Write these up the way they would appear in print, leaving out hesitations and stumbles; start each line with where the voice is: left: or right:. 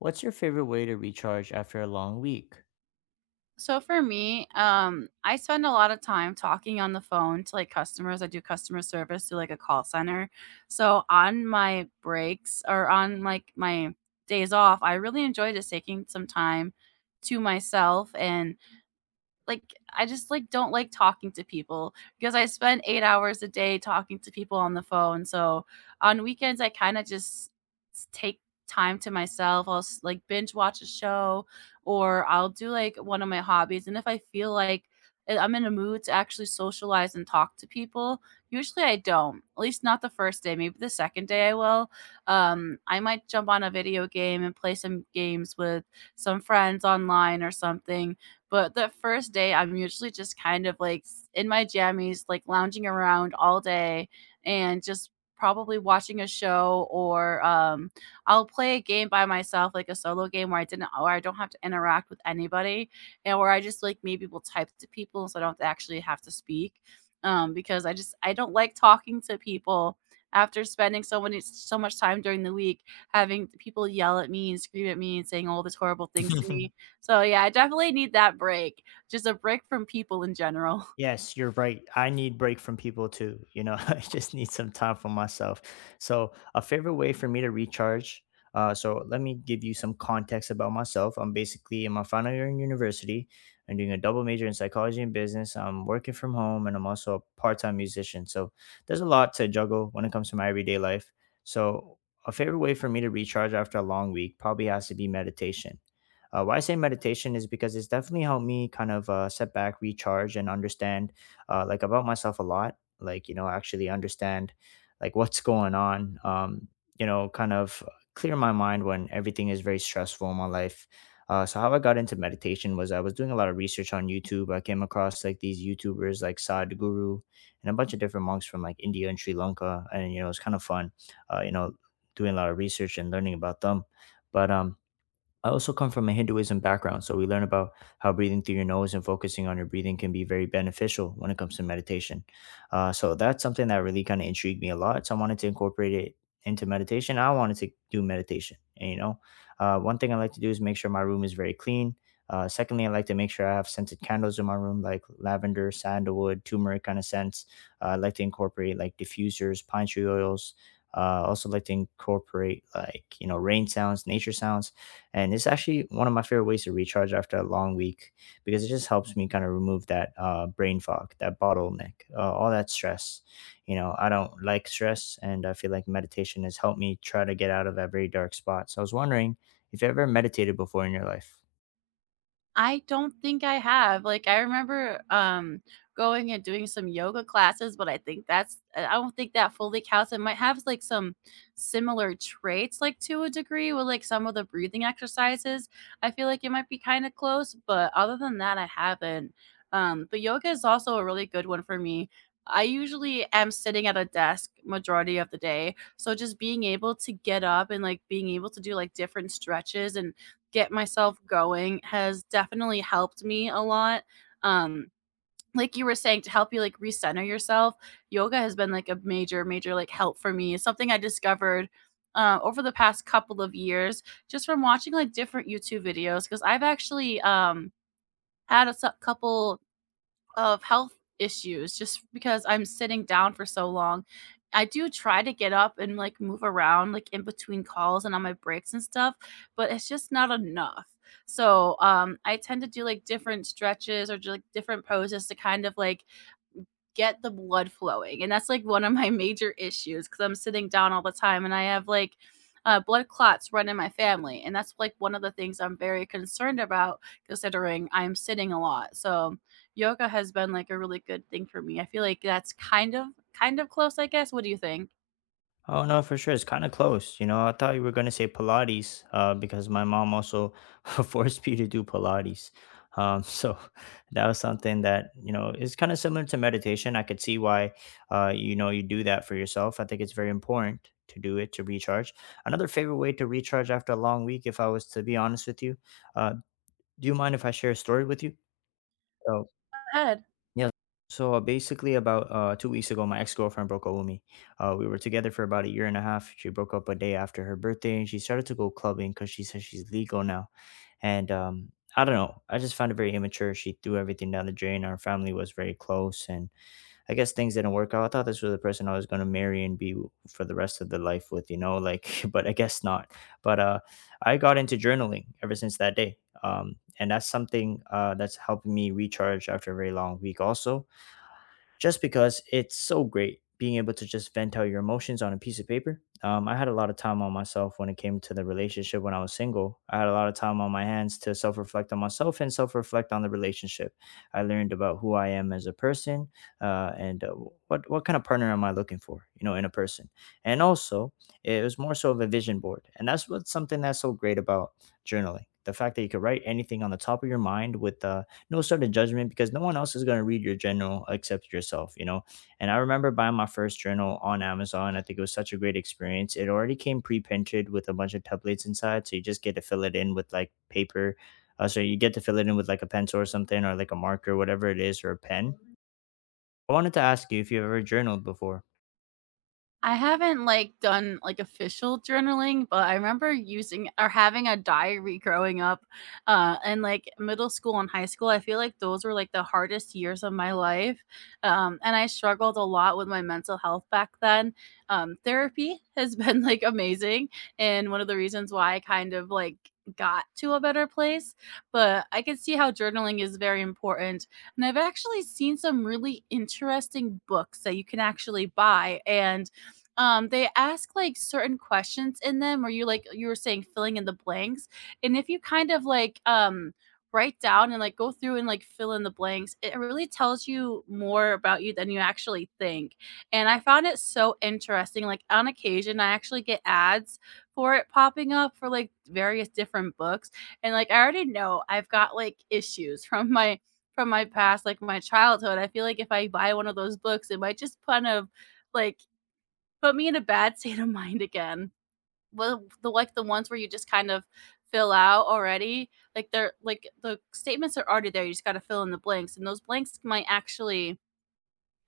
left: What's your favorite way to recharge after a long week?
right: So for me, I spend a lot of time talking on the phone to like customers. I do customer service to like a call center. So on my breaks or on like my days off, I really enjoy just taking some time to myself and like I just like don't like talking to people because I spend 8 hours a day talking to people on the phone. So on weekends I kind of just take time to myself. I'll like binge watch a show or I'll do like one of my hobbies and if I feel like I'm in a mood to actually socialize and talk to people. Usually I don't. At least not the first day. Maybe the second day I will. I might jump on a video game and play some games with some friends online or something, but the first day, I'm usually just kind of like in my jammies, like lounging around all day and just probably watching a show or I'll play a game by myself, like a solo game where I didn't or I don't have to interact with anybody and where I just like maybe will type to people so I don't actually have to speak. Because I don't like talking to people after spending so much time during the week having people yell at me and scream at me and saying all these horrible things to me, so yeah, I definitely need that break. Just a break from people in general.
left: Yes, you're right. I need break from people too. I just need some time for myself. So, a favorite way for me to recharge. So, let me give you some context about myself. I'm basically in my final year in university. I'm doing a double major in psychology and business. I'm working from home, and I'm also a part-time musician. So, there's a lot to juggle when it comes to my everyday life. So, a favorite way for me to recharge after a long week probably has to be meditation. Why I say meditation is because it's definitely helped me kind of set back, recharge, and understand like about myself a lot. Like you know, actually understand like what's going on. You know, kind of clear my mind when everything is very stressful in my life. So how I got into meditation was I was doing a lot of research on YouTube. I came across like these YouTubers like Sadhguru and a bunch of different monks from like India and Sri Lanka, and you know it's kind of fun, you know, doing a lot of research and learning about them. But I also come from a Hinduism background, so we learn about how breathing through your nose and focusing on your breathing can be very beneficial when it comes to meditation. So that's something that really kind of intrigued me a lot. So I wanted to incorporate it into meditation. I wanted to do meditation. And, you know, one thing I like to do is make sure my room is very clean. Secondly, I like to make sure I have scented candles in my room, like lavender, sandalwood, turmeric kind of scents. I like to incorporate like diffusers, pine tree oils. Also like to incorporate like you know rain sounds, nature sounds, and it's actually one of my favorite ways to recharge after a long week because it just helps me kind of remove that brain fog, that bottleneck, all that stress. You know, I don't like stress, and I feel like meditation has helped me try to get out of that very dark spot. So I was wondering if you ever meditated before in your life.
right: I don't think I have. Like, I remember, going and doing some yoga classes, but I think that's I don't think that fully counts. It might have, like, some similar traits, like, to a degree with, like, some of the breathing exercises. I feel like it might be kinda close, but other than that, I haven't. But yoga is also a really good one for me. I usually am sitting at a desk majority of the day, so just being able to get up and, like, being able to do, like, different stretches and get myself going has definitely helped me a lot. Um, like you were saying, to help you like recenter yourself, yoga has been like a major, major like help for me. It's something I discovered over the past couple of years just from watching like different YouTube videos, because I've actually had a couple of health issues just because I'm sitting down for so long. I do try to get up and like move around like in between calls and on my breaks and stuff, but it's just not enough. So, I tend to do like different stretches or just, like, different poses to kind of like get the blood flowing. And that's like one of my major issues because I'm sitting down all the time and I have like blood clots run in my family. And that's like one of the things I'm very concerned about considering I'm sitting a lot. So yoga has been like a really good thing for me. I feel like that's kind of close, I guess. What do you think?
left: Oh no, for sure. It's kind of close. You know, I thought you were gonna say Pilates, because my mom also forced me to do Pilates. So that was something that you know is kind of similar to meditation. I could see why, you know, you do that for yourself. I think it's very important to do it to recharge. Another favorite way to recharge after a long week, if I was to be honest with you, uh, do you mind if I share a story with you? So
right: Go ahead.
left: yeah. So basically, about 2 weeks ago, my ex girlfriend broke up with me. We were together for about a year and a half. She broke up a day after her birthday, and she started to go clubbing because she says she's legal now. And I don't know. I just found it very immature. She threw everything down the drain. Our family was very close, and I guess things didn't work out. I thought this was the person I was going to marry and for the rest of the life with, you know, like, but I guess not. But I got into journaling ever since that day. And that's something that's helped me recharge after a very long week, also just because it's so great being able to just vent out your emotions on a piece of paper. I had a lot of time on myself when it came to the relationship when I was single. I had a lot of time on my hands to self reflect on myself and self reflect on the relationship. I learned about who I am as a person and what kind of partner am I looking for, you know, in a person. And also, it was more so of a vision board, and that's what's something that's so great about journaling. The fact that you could write anything on the top of your mind with no sort of judgment because no one else is going to read your journal except yourself, you know. And I remember buying my first journal on Amazon. I think it was such a great experience. It already came pre-printed with a bunch of templates inside, so you just get to fill it in with like paper. So you get to fill it in with like a pencil or something, or like a marker, whatever it is, or a pen. I wanted to ask you if you've ever journaled before.
right: I haven't, like, done, like, official journaling, but I remember using or having a diary growing up, and, like, middle school and high school, I feel like those were, like, the hardest years of my life, and I struggled a lot with my mental health back then. Therapy has been, like, amazing, and one of the reasons why I kind of, like, got to a better place, but I can see how journaling is very important, and I've actually seen some really interesting books that you can actually buy, and they ask, like, certain questions in them where you, like you were saying, filling in the blanks, and if you kind of, like, write down and, like, go through and, like, fill in the blanks, it really tells you more about you than you actually think, and I found it so interesting. Like, on occasion, I actually get ads for it popping up for, like, various different books, and, like, I already know I've got, like, issues from my past, like, my childhood. I feel like if I buy one of those books, it might just kind of, like, put me in a bad state of mind again. Well, the like the ones where you just kind of fill out already, like they're like the statements are already there. You just got to fill in the blanks, and those blanks might actually.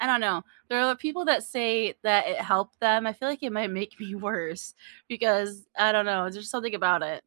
right: I don't know. There are people that say that it helped them. I feel like it might make me worse because I don't know. There's something about it.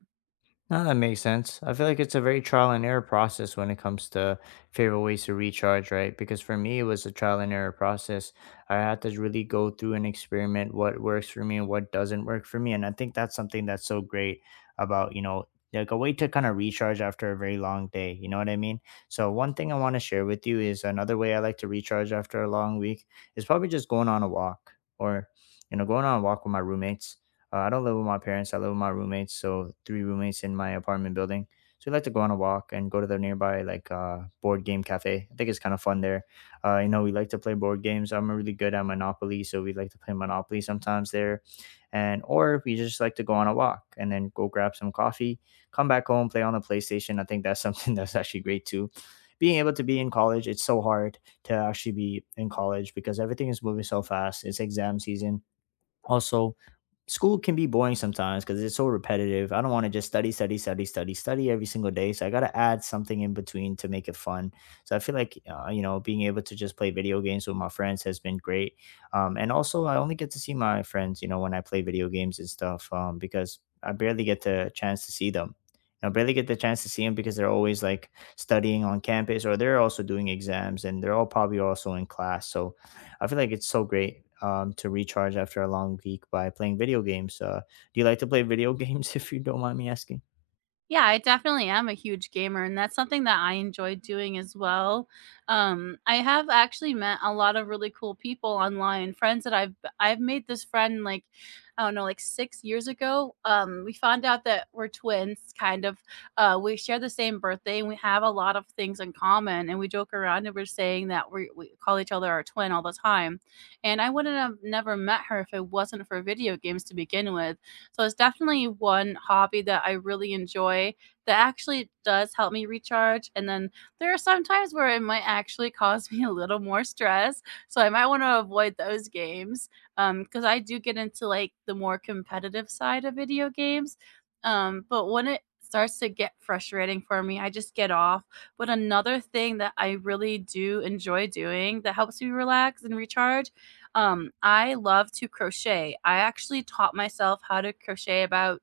left: No, that makes sense. I feel like it's a very trial and error process when it comes to favorite ways to recharge, right? Because for me, it was a trial and error process. I had to really go through and experiment what works for me and what doesn't work for me. And I think that's something that's so great about, you know, like a way to kind of recharge after a very long day. You know what I mean? So, one thing I want to share with you is another way I like to recharge after a long week is probably just going on a walk or, you know, going on a walk with my roommates. I don't live with my parents. I live with my roommates. So three roommates in my apartment building. So we like to go on a walk and go to the nearby like board game cafe. I think it's kind of fun there. You know, we like to play board games. I'm really good at Monopoly, so we like to play Monopoly sometimes there, and or we just like to go on a walk and then go grab some coffee, come back home, play on the PlayStation. I think that's something that's actually great too. Being able to be in college, it's so hard to actually be in college because everything is moving so fast. It's exam season. Also, school can be boring sometimes because it's so repetitive. I don't want to just study, study, study, study, study every single day. So I got to add something in between to make it fun. So I feel like, you know, being able to just play video games with my friends has been great. And also, I only get to see my friends, you know, when I play video games and stuff because I barely get the chance to see them. I barely get the chance to see them because they're always like studying on campus or they're also doing exams and they're all probably also in class. So I feel like it's so great to recharge after a long week by playing video games. Do you like to play video games, if you don't mind me asking?
right: Yeah, I definitely am a huge gamer, and that's something that I enjoy doing as well. I have actually met a lot of really cool people online, friends that I've made this friend like I don't know, like 6 years ago. We found out that we're twins, kind of. We share the same birthday, and we have a lot of things in common. And we joke around and we're saying that we call each other our twin all the time. And I wouldn't have never met her if it wasn't for video games to begin with, so it's definitely one hobby that I really enjoy that actually does help me recharge. And then there are some times where it might actually cause me a little more stress. So I might want to avoid those games because I do get into like the more competitive side of video games. But when it starts to get frustrating for me, I just get off. But another thing that I really do enjoy doing that helps me relax and recharge, I love to crochet. I actually taught myself how to crochet about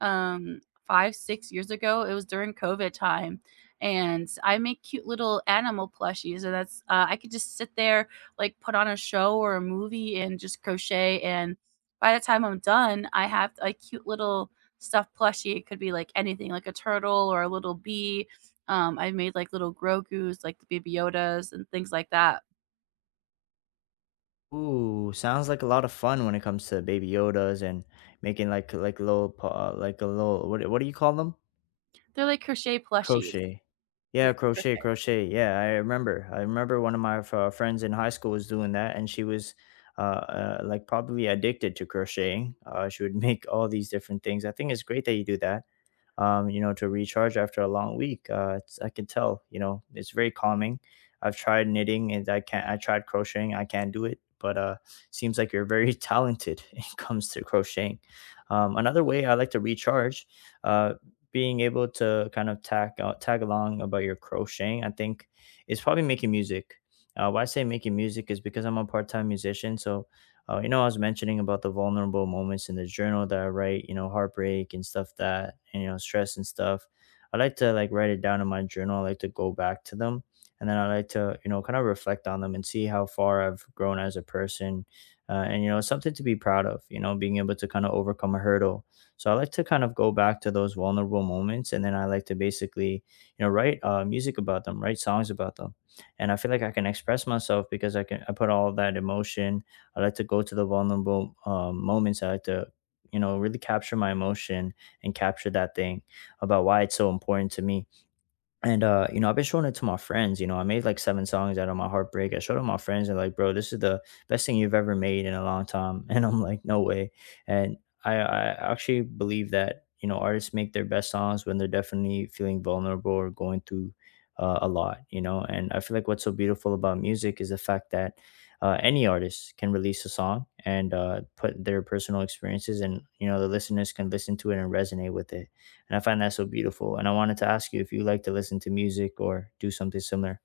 right: um 5 6 years ago. It was during COVID time. And I make cute little animal plushies, and that's I could just sit there like put on a show or a movie and just crochet, and by the time I'm done, I have a cute little stuffed plushie. It could be like anything, like a turtle or a little bee. I made like little Grogu's, like the Baby Yodas and things like that.
left: Ooh, sounds like a lot of fun when it comes to Baby Yodas and making like little like a little what do you call them?
right: They're like crochet plushies.
left: Crochet. Yeah,
right: Yeah, for
left: crochet,
right: sure.
left: crochet. Yeah, I remember. I remember one of my friends in high school was doing that, and she was like probably addicted to crocheting. She would make all these different things. I think it's great that you do that. You know, to recharge after a long week. It's, I can tell, you know, it's very calming. I've tried knitting and I can't, I tried crocheting. I can't do it, but seems like you're very talented when it comes to crocheting. Another way I like to recharge, uh, being able to kind of tag along about your crocheting, I think is probably making music. Why I say making music is because I'm a part time musician. So you know, I was mentioning about the vulnerable moments in the journal that I write, you know, heartbreak and stuff that, and, you know, stress and stuff. I like to like write it down in my journal. I like to go back to them. And then I like to, you know, kind of reflect on them and see how far I've grown as a person. And you know, something to be proud of, you know, being able to kind of overcome a hurdle. So I like to kind of go back to those vulnerable moments. And then I like to basically, you know, write music about them, write songs about them. And I feel like I can express myself because I can, I put all that emotion. I like to go to the vulnerable moments. I like to, you know, really capture my emotion and capture that thing about why it's so important to me and you know I've been showing it to my friends, you know, I made like seven songs out of my heartbreak, I showed them my friends and like bro this is the best thing you've ever made in a long time and I'm like no way. And i actually believe that, you know, artists make their best songs when they're definitely feeling vulnerable or going through a lot, you know. And I feel like what's so beautiful about music is the fact that any artist can release a song and put their personal experiences and you know the listeners can listen to it and resonate with it and I find that so beautiful. And I wanted to ask you if you like to listen to music or do something similar.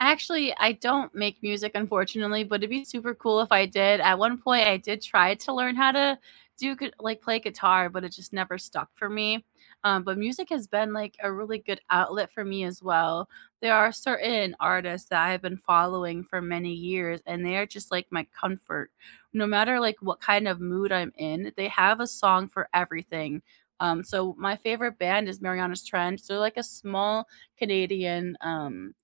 right: Actually, I don't make music, unfortunately, but it'd be super cool if I did. At one point, I did try to learn how to like play guitar, but it just never stuck for me. But music has been like a really good outlet for me as well. There are certain artists that I've been following for many years, and they are just like my comfort. No matter like what kind of mood I'm in, they have a song for everything. So my favorite band is Mariana's Trench. They're like a small Canadian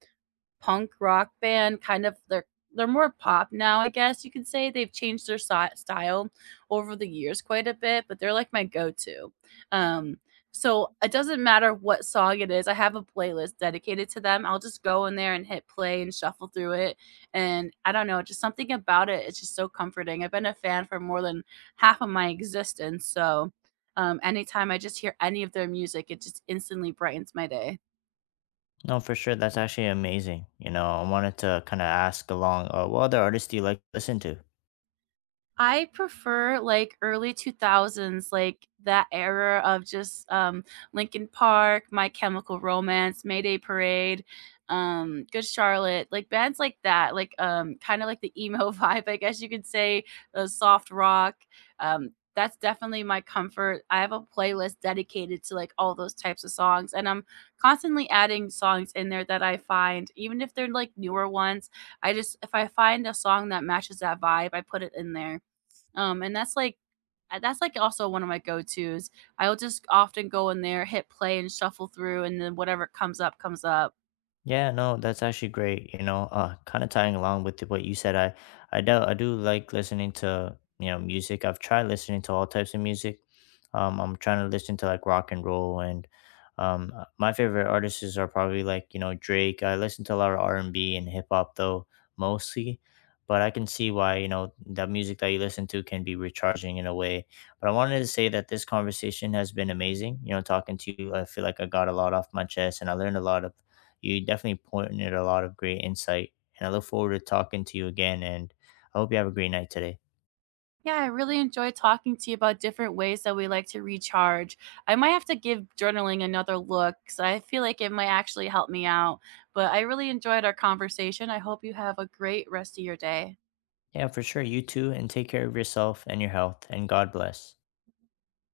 right: punk rock band, kind of they're more pop now, I guess you could say. They've changed their style over the years quite a bit, but they're like my go-to. Um, so it doesn't matter what song it is. I have a playlist dedicated to them. I'll just go in there and hit play and shuffle through it. And I don't know, just something about it. It's just so comforting. I've been a fan for more than half of my existence. So anytime I just hear any of their music, it just instantly brightens my day.
left: No, for sure. That's actually amazing. You know, I wanted to kind of ask along, what other artists do you like to listen to?
right: I prefer like early 2000s, like that era of just Linkin Park, My Chemical Romance, Mayday Parade, Good Charlotte, like bands like that, like kind of like the emo vibe, I guess you could say, soft rock. That's definitely my comfort. I have a playlist dedicated to like all those types of songs, and I'm constantly adding songs in there that I find, even if they're like newer ones. I just if I find a song that matches that vibe, I put it in there. And that's like also one of my go-tos. I'll just often go in there, hit play and shuffle through, and then whatever comes up comes up.
left: Yeah, no, that's actually great. You know, kind of tying along with what you said, I do like listening to you know music. I've tried listening to all types of music. I'm trying to listen to like rock and roll, and my favorite artists are probably like you know Drake. I listen to a lot of R&B and hip hop though mostly, but I can see why you know that music that you listen to can be recharging in a way. But I wanted to say that this conversation has been amazing. You know, talking to you, I feel like I got a lot off my chest, and I learned a lot. You definitely pointed a lot of great insight, and I look forward to talking to you again. And I hope you have a great night today.
right: Yeah, I really enjoy talking to you about different ways that we like to recharge. I might have to give journaling another look 'cause I feel like it might actually help me out. But I really enjoyed our conversation. I hope you have a great rest of your day.
left: Yeah, for sure. You too, and take care of yourself and your health. And God bless.